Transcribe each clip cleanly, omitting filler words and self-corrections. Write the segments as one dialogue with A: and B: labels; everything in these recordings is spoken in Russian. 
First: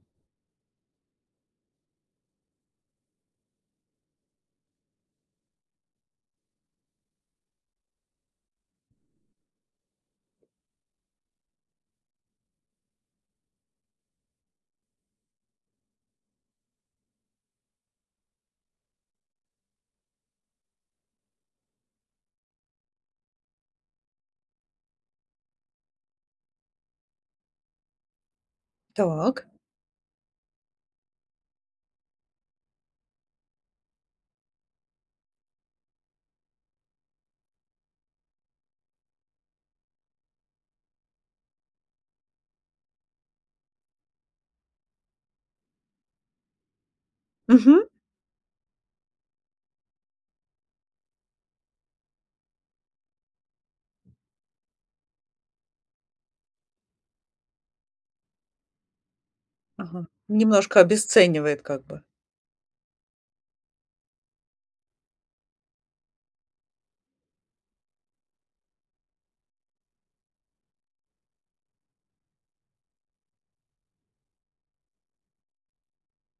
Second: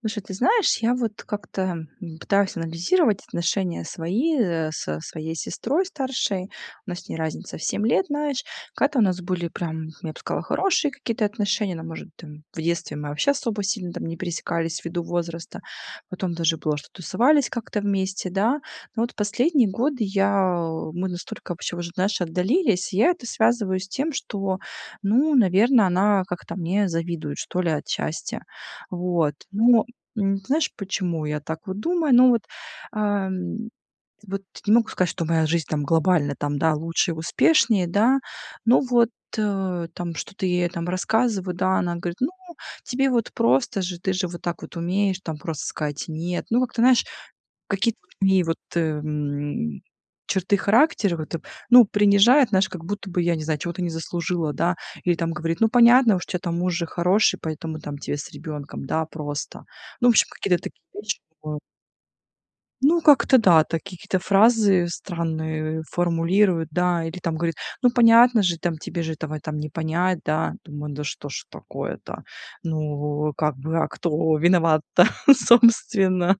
A: Слушай, ты знаешь, я вот как-то пытаюсь анализировать отношения свои со своей сестрой старшей. У нас с ней разница в 7 лет, знаешь. Когда-то у нас были прям, я бы сказала, хорошие какие-то отношения. Но, может, там, в детстве мы вообще особо сильно там не пересекались ввиду возраста. Потом даже было, что тусовались как-то вместе, да. Но вот последние годы мы настолько вообще уже, знаешь, отдалились. И я это связываю с тем, что, ну, наверное, она как-то мне завидует, что ли, отчасти. Вот.
B: Так.
A: Ну, ты знаешь, почему я так вот думаю? Ну вот, ам, вот не могу сказать, что моя жизнь там глобально там, да, лучше и успешнее, да. Но вот, там что-то я ей там рассказываю, да, она говорит: "Ну, тебе вот просто же, ты же вот так вот умеешь там просто сказать нет". Ну, как-то, знаешь,
B: Мгм.
A: какие-то вот в ней вот, черты характера, вот, ну, принижает, знаешь, как будто бы, я не знаю, чего-то не заслужила, да, или там говорит: "Ну, понятно, уж у тя там муж же хороший, поэтому там тебе с ребенком, да, просто".
B: Ага.
A: Ну, в общем, какие-то
B: Немножко
A: такие вещи. э,
B: обесценивает как бы.
A: Ну, как-то да, такие какие-то фразы странные формулируют да, или там говорит: "Ну, понятно же, там тебе же этого там не понять, да". Думаю: "Да что ж такое-то? Ну, как бы, а кто виноват-то, собственно?"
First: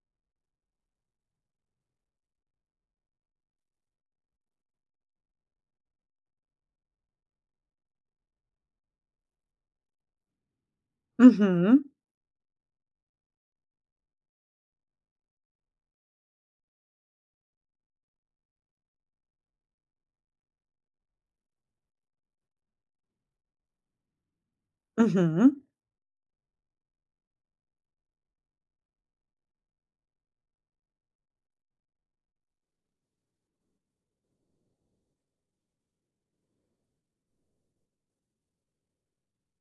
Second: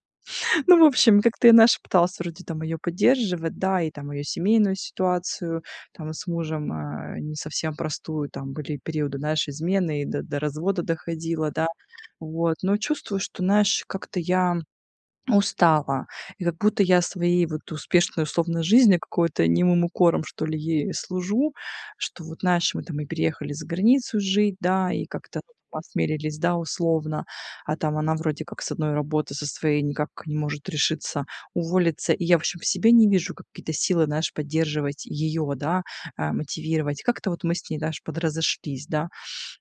A: Ну, в общем, как-то я нашептался вроде там ее поддерживать, да, и там ее семейную ситуацию, там с мужем, не совсем простую, там были периоды, знаешь, измены, и до развода доходило, да.
B: Мгм.
A: Вот, но чувствую, что, знаешь, как-то я устала. И как будто я своей вот успешной условной жизни какой-то немым укором, что ли, ей служу, что вот, знаешь, мы там и переехали за границу жить, да, и как-то
B: Мгм.
A: осмелились, да, условно, а там она вроде как с одной работы, со своей никак не может решиться уволиться. И я, в общем, в себе не вижу как какие-то силы, знаешь, поддерживать ее, да, мотивировать. Как-то вот мы с ней, знаешь, подразошлись, да.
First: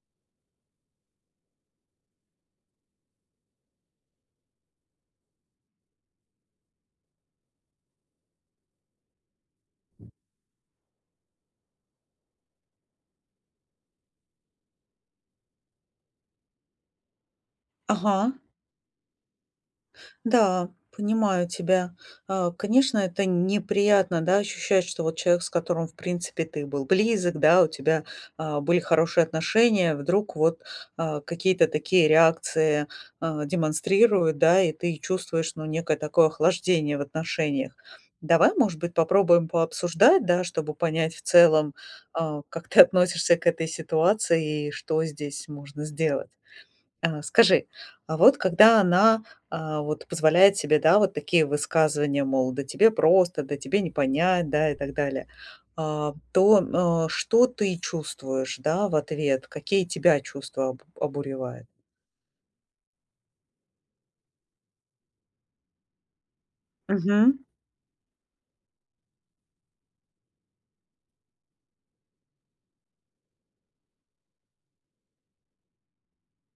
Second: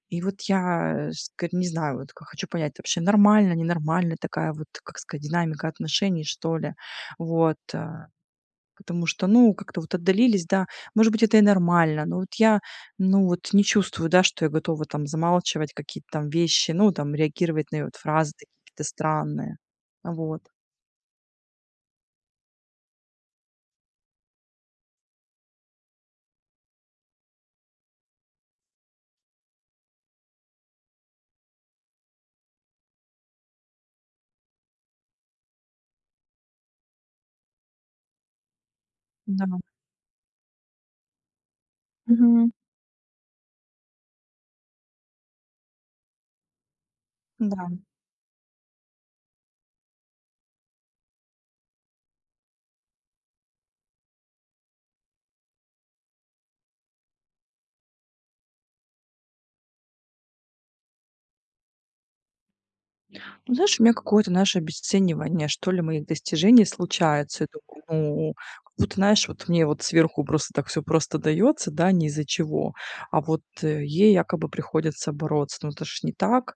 A: И вот я, э, с ка не знаю, вот к хочу понять, вообще нормально, ненормально такая вот, как сказать, динамика отношений, что ли. Вот, потому что, ну, как-то вот отдалились, да. Может быть, это и нормально, но вот я, ну, вот не чувствую, да, что я готова там замалчивать какие-то там вещи, ну, там реагировать на её вот фразы
B: Ага.
A: такие какие-то странные. Вот.
B: Да, понимаю тебя. Конечно, это неприятно, да, ощущать, что вот человек, с которым, в принципе, ты был близок, да, у тебя были хорошие отношения, вдруг вот какие-то такие реакции демонстрируют, да, и ты чувствуешь, ну, некое такое охлаждение в отношениях. Давай, может быть,
A: Да.
B: попробуем пообсуждать, да, чтобы понять в целом,
A: Мгм.
B: как ты относишься к этой ситуации и что здесь можно сделать.
A: Да.
B: Скажи, а вот когда она, вот позволяет себе, да, вот такие высказывания, мол, да тебе просто, да тебе не понять, да, и так далее, то, что ты чувствуешь, да, в ответ? Какие тебя чувства обуревают?
A: Ну, знаешь, у меня какое-то наше обесценивание, что ли, моих достижений
B: Угу,
A: случается. Я думаю, ну, как будто, знаешь, вот мне вот сверху просто так все просто дается, да, ни из-за чего. А вот ей якобы приходится бороться. Ну, это ж не так.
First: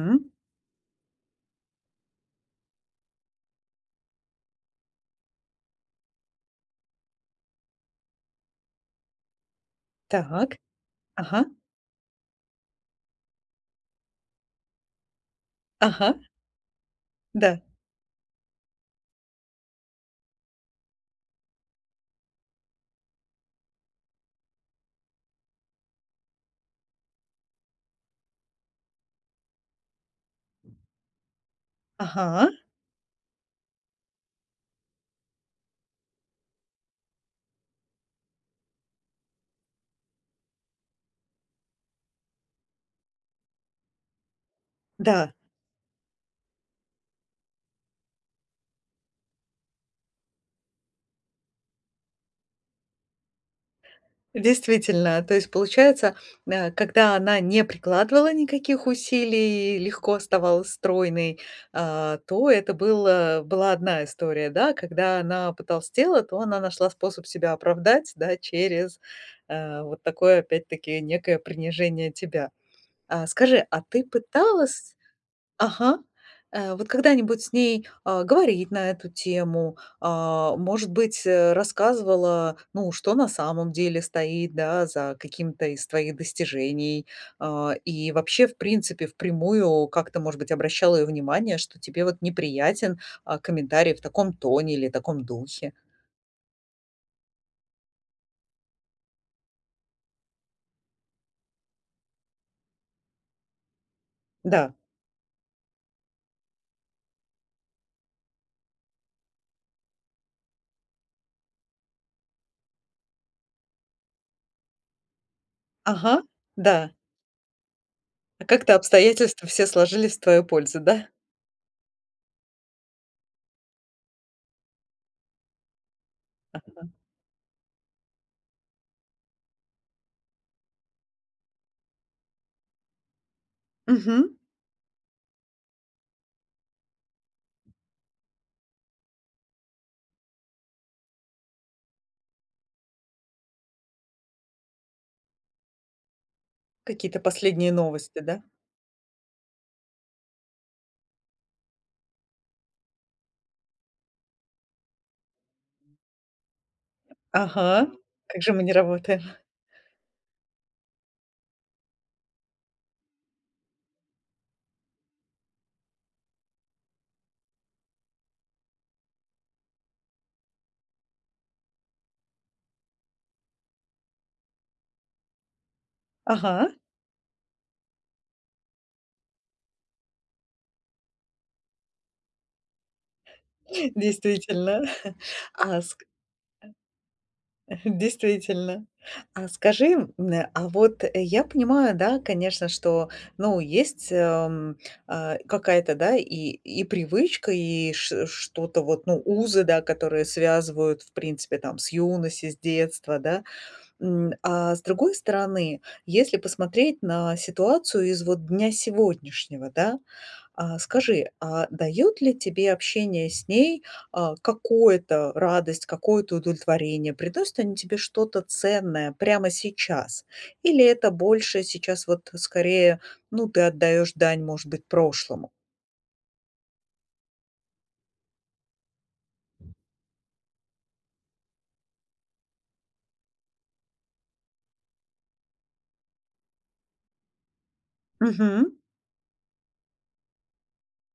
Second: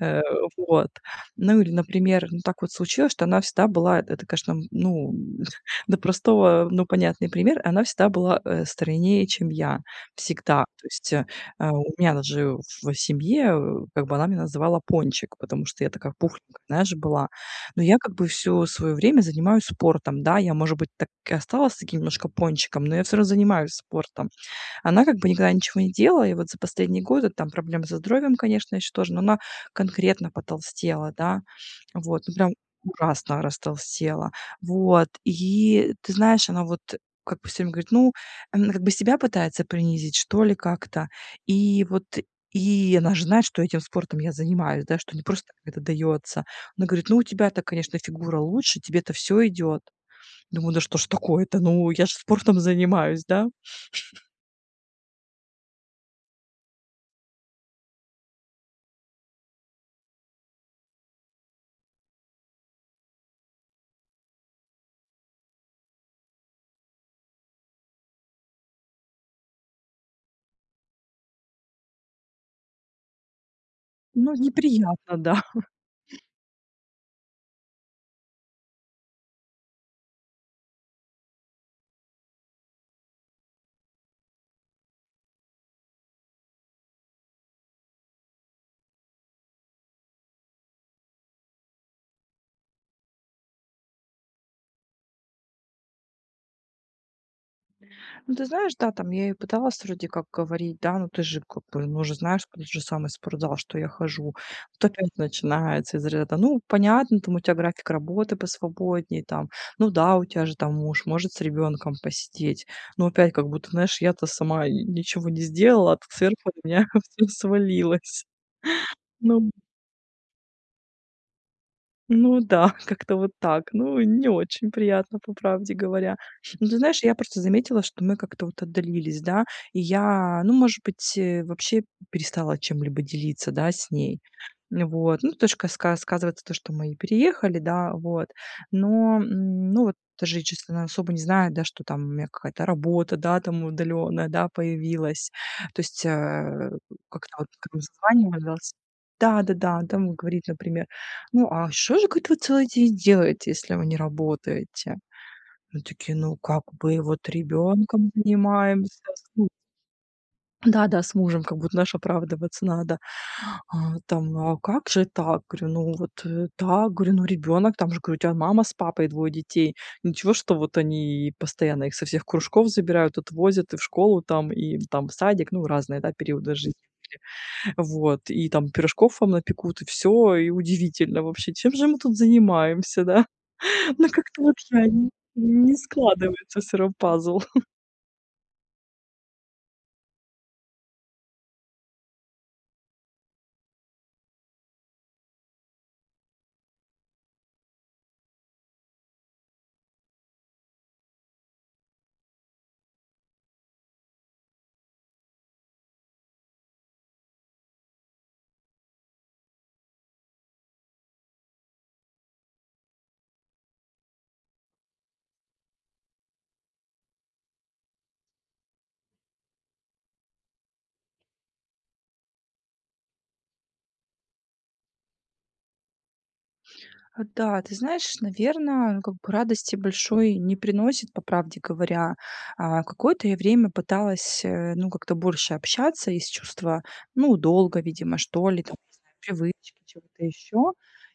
A: Э, вот. Ну или, например, ну так вот случилось, что она всегда была, это, конечно, ну, до простого, ну, понятный пример, она всегда была, стройнее, чем я.
B: так.
A: Всегда. То есть,
B: Ага.
A: у меня даже в семье, как бы она меня называла "пончик", потому что я такая
B: Ага.
A: пухленькая, знаешь, была.
B: Да.
A: Но я как бы все свое время занимаюсь спортом. Да, я, может быть, так и осталась таким немножко пончиком, но я все равно занимаюсь спортом. Она как бы никогда ничего не делала. И вот за последние годы там проблемы со здоровьем, конечно, еще тоже, но она конкретно потолстела, да. Вот, ну
B: Ага.
A: прям ужасно растолстела. Вот, и ты знаешь, она вот как бы все время говорит: "Ну" она как бы себя пытается принизить, что ли, как-то. И вот и она же знает, что этим спортом я занимаюсь, да, что не
B: Да.
A: просто так это дается. Она говорит: "Ну, у тебя-то, конечно, фигура лучше, тебе-то все идет". Думаю: "Да что ж такое-то? Ну, я же спортом занимаюсь, да".
B: Действительно, то есть получается, когда она не прикладывала никаких усилий и легко оставалась стройной, то это было была одна история, да. Когда она потолстела, то она нашла способ себя оправдать, да, через, вот такое опять-таки некое принижение тебя. А скажи, а ты
A: Ну,
B: пыталась.
A: неприятно, да.
B: Ага. Вот когда-нибудь с ней, говорить на эту тему, может быть, рассказывала, ну, что на самом деле стоит, да, за каким-то из твоих достижений, и вообще, в принципе, впрямую как-то, может быть, обращала ее внимание, что тебе вот неприятен, комментарий в таком тоне или таком духе.
A: Ну, ты знаешь, да, там я и пыталась вроде как говорить, да, ну ты же как бы, ну уже знаешь, тот же самый из спортзал, что я хожу.
B: Да.
A: Вот опять начинается из ряда, ну, понятно, там у тебя график работы посвободнее, там, ну да, у тебя же там муж может с ребенком посидеть. Но опять как будто, знаешь, я-то сама ничего не сделала, а тут
B: Ага.
A: сверху на
B: Да.
A: меня все свалилось.
B: А как-то обстоятельства
A: Ну,
B: все сложились в твою пользу, да?
A: Ну да, как-то вот так. Ну, не очень приятно, по правде говоря. Ну, ты знаешь, я просто заметила, что мы как-то вот отдалились, да, и я, ну, может быть, вообще перестала чем-либо делиться, да, с ней.
B: Мгм.
A: Ну вот. Ну, точка сказывается то, что мы и переехали, да, вот. Но, ну, вот даже если она особо не знает, да, что там у меня какая-то работа, да, там удаленная, да, появилась. То есть
B: Какие-то
A: как-то вот
B: последние
A: когда мы
B: новости, да?
A: созванивались, да, да, да, там говорит, например, ну, а что же, говорит, вы целый день делаете, если вы не работаете? Мы такие, ну, как бы вот
B: Ага.
A: ребенком
B: Как же мы не
A: занимаемся.
B: работаем.
A: С Да-да, с мужем, как будто наш оправдываться надо. А, там, ну, а как же так? Говорю, ну вот, так, говорю, ну ребенок, там же, говорю, у тебя мама с папой, двое детей. Ничего, что вот они постоянно их со всех кружков забирают, отвозят и в школу там, и там в садик, ну, разные, да, периоды
B: Ага,
A: жизни. Вот, и там пирожков вам напекут, и все. И удивительно вообще: "Чем же мы тут занимаемся, да?" Но как-то вот
B: действительно.
A: я не не
B: А, ск
A: складывается всё равно пазл.
B: действительно. А скажи, а вот, я понимаю, да, конечно, что, ну, есть, какая-то, да, и привычка, и ш что-то вот, ну, узы, да, которые связывают, в принципе, там, с юности, с детства, да. А с другой стороны, если посмотреть на ситуацию из вот дня сегодняшнего, да, скажи, а даёт ли тебе общение с ней, какое-то радость, какое-то удовлетворение? Приносят они тебе что-то ценное прямо сейчас? Или это больше сейчас вот скорее, ну, ты отдаешь дань, может быть, прошлому?
A: А, да, ты знаешь, наверное, как бы радости большой не приносит, по правде говоря. А, какое-то я время пыталась, ну, как-то больше общаться из чувства, ну, долго, видимо, что ли,
B: Мгм.
A: там, не знаю, привычки, чего-то еще.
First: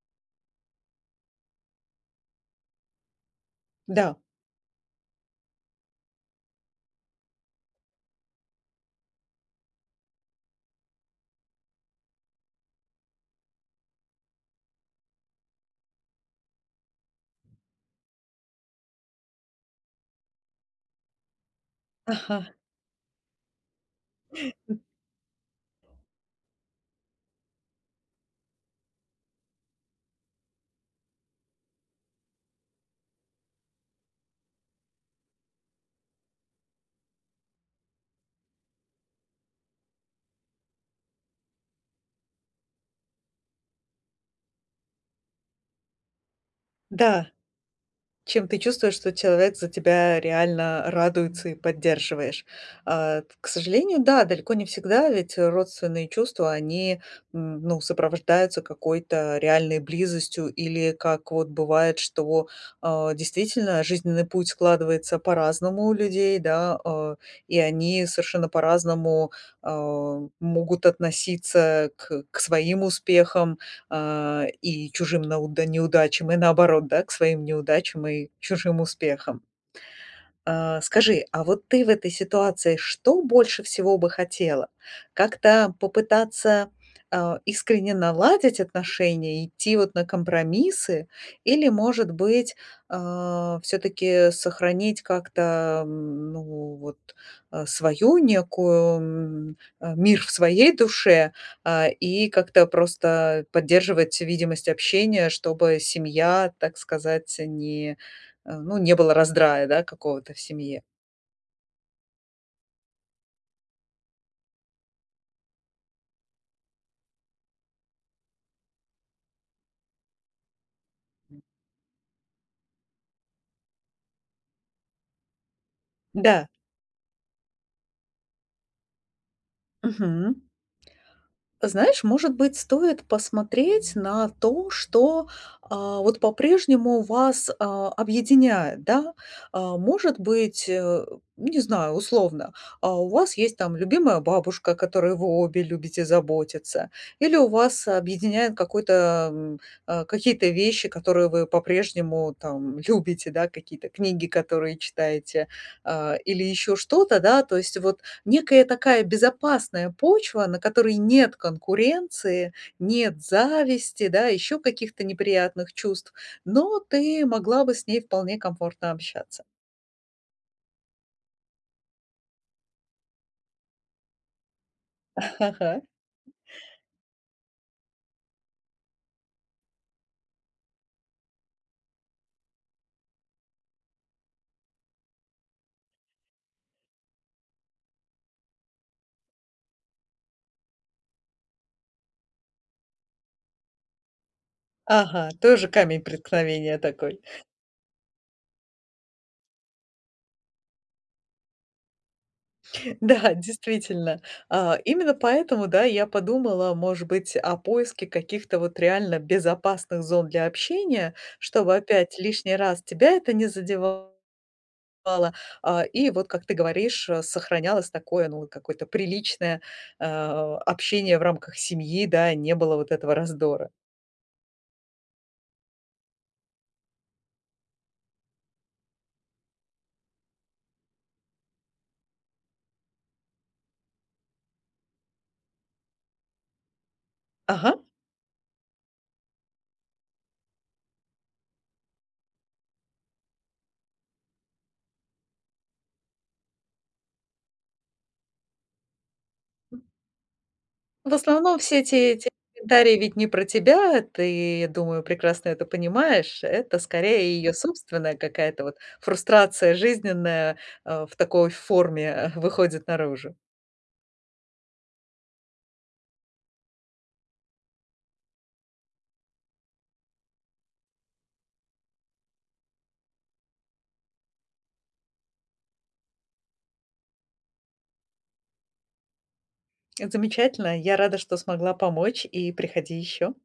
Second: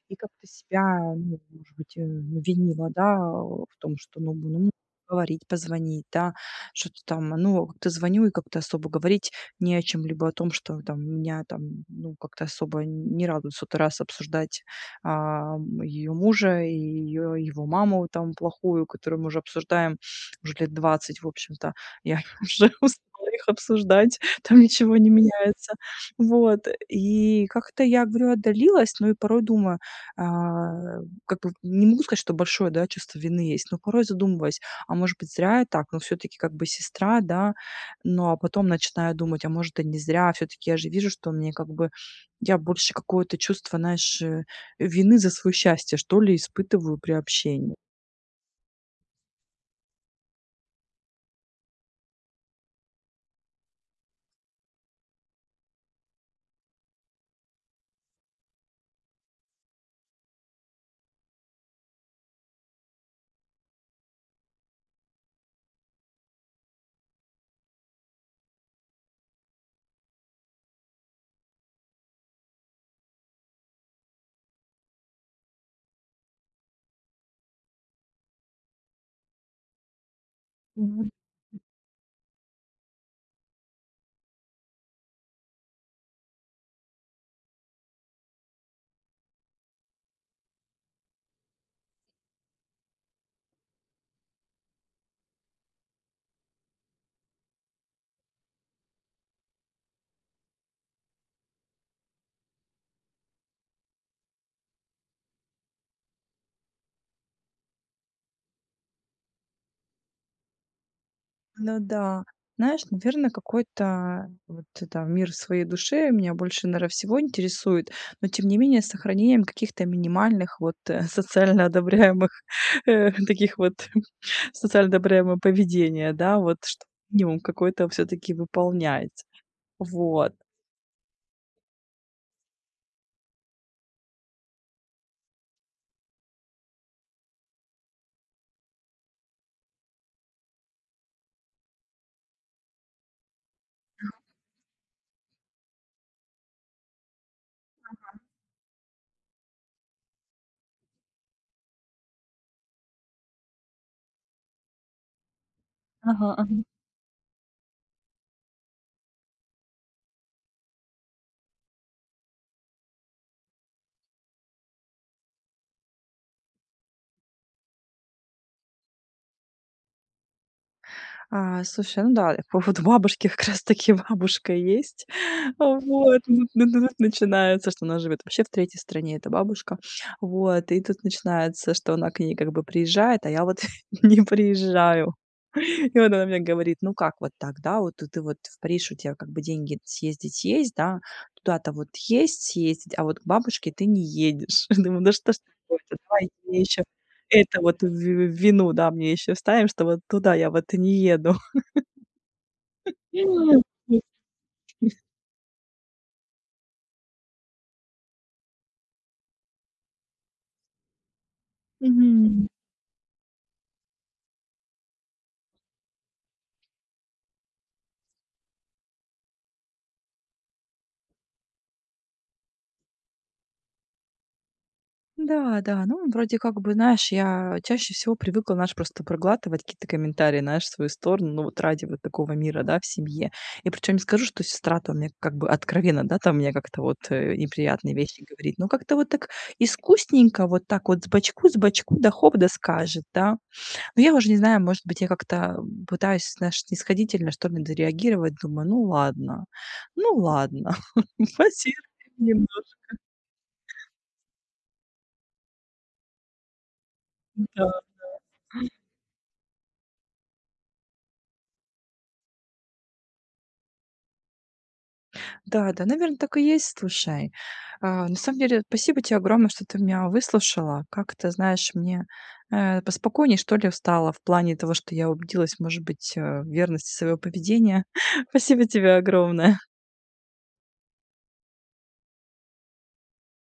A: И как-то себя, ну, может быть, винила, да, в том,
B: Да.
A: что, ну, говорить, позвонить, да, что-то там, ну, как-то звоню и как-то особо говорить не о чем, либо о том, что там меня там, ну, как-то особо не радует сотый раз обсуждать а, ее мужа и ее его маму там плохую, которую мы уже обсуждаем уже лет 20, в общем-то. Я
B: Ага.
A: уже устала их обсуждать, там ничего не меняется. Вот, и как-то я, говорю, отдалилась, но и порой думаю, а, как бы не могу сказать, что большое, да, чувство вины есть, но порой задумываюсь, а может быть, зря я так, но все таки как бы сестра, да. Но а потом начинаю думать, а может, и не зря, все таки я же вижу, что мне как бы я больше какое-то чувство, знаешь, вины за свое счастье, что ли, испытываю при
B: Да.
A: общении.
B: Чем ты чувствуешь, что человек за тебя реально радуется и поддерживаешь. К сожалению, да, далеко не всегда, ведь, родственные чувства, они, ну, сопровождаются какой-то реальной близостью, или как вот бывает, что, действительно жизненный путь складывается по-разному у людей, да, и они совершенно по-разному, могут относиться к своим успехам, и чужим нау да, неудачам, и наоборот, да, к своим неудачам и чужим успехам.
A: Мгм.
B: Скажи, а вот ты в этой ситуации что больше всего бы хотела? Как-то попытаться, искренне наладить отношения, идти вот на компромиссы? Или, может быть, все таки сохранить как-то, ну вот, свою некую, мир в своей душе, и как-то просто поддерживать видимость общения, чтобы семья, так сказать, не ну, не было раздрая, да, какого-то в семье.
A: Ну да. Знаешь, наверное, какой-то вот это мир своей души меня больше, наверное, всего интересует, но тем не менее с сохранением каких-то минимальных вот социально одобряемых таких вот социально одобряемого поведения, да,
B: Да.
A: вот что минимум какой-то все-таки выполнять. Вот.
B: Мгм. Знаешь, может быть, стоит посмотреть на то, что, вот по-прежнему вас, объединяет, да? Может быть, не знаю, условно, у вас есть там любимая бабушка, о которой вы обе любите заботиться, или у вас объединяет какой-то, какие-то вещи, которые вы по-прежнему там любите, да, какие-то книги, которые читаете, или
A: Ага.
B: еще что-то, да. То есть вот, некая такая безопасная почва, на которой нет конкуренции, нет зависти, да, еще каких-то неприятных чувств, но ты могла бы с ней вполне комфортно общаться.
A: А, слушай, ну да, по поводу бабушки, как раз таки бабушка и есть.
B: Ага.
A: Вот, ну тут начинается, что она живет вообще в третьей стране, это бабушка. Вот, и тут начинается, что она к ней как бы приезжает, а я вот не приезжаю. И вот она мне говорит: "Ну как вот так, да? Вот ты вот в Париж, у тебя как бы деньги съездить есть, да, туда-то вот есть съездить, а вот к бабушке ты не едешь". Думаю, да
B: Ага,
A: что ж
B: тоже
A: такое-то,
B: камень
A: давайте мне
B: преткновения
A: еще
B: такой.
A: это вот в вину, да, мне еще вставим, что вот туда я вот и не еду.
B: Да,
A: М, есть.
B: действительно. Именно поэтому, да, я подумала, может быть, о поиске каких-то вот реально безопасных зон для общения, чтобы опять
A: Мгм.
B: лишний раз тебя это не задевало. Бывало. И вот, как ты говоришь, сохранялось такое, ну, вот какое-то приличное, общение в рамках семьи, да, не было вот этого раздора.
A: Да, да. Ну, вроде как бы, знаешь, я чаще всего привыкла, знаешь, просто проглатывать какие-то комментарии, знаешь, в свою сторону, ну, вот ради вот такого мира, да, в семье. И причем не скажу, что сестра-то мне как бы откровенно, да, там мне как-то вот
B: Ага.
A: неприятные вещи говорит, но как-то вот так искусненько, вот так вот с бочку, да хоп, да скажет, да. Но я уже не знаю, может быть, я как-то пытаюсь, знаешь, снисходительно, что ли, зареагировать, думаю, ну, ладно,
B: В основном все эти
A: потерпим,
B: комментарии ведь не про тебя, ты, я думаю, прекрасно это понимаешь. Это скорее
A: ну,
B: ее
A: да.
B: собственная какая-то вот фрустрация жизненная, в такой форме, выходит наружу.
A: Да, да, наверное, так и есть, слушай. А, на самом деле, спасибо тебе огромное, что ты меня выслушала. Как-то, знаешь, мне, поспокойнее, что ли, стало в плане того, что я убедилась, может быть, в верности своего поведения. Спасибо тебе огромное.
B: Это замечательно. Я рада, что смогла помочь, и приходи еще.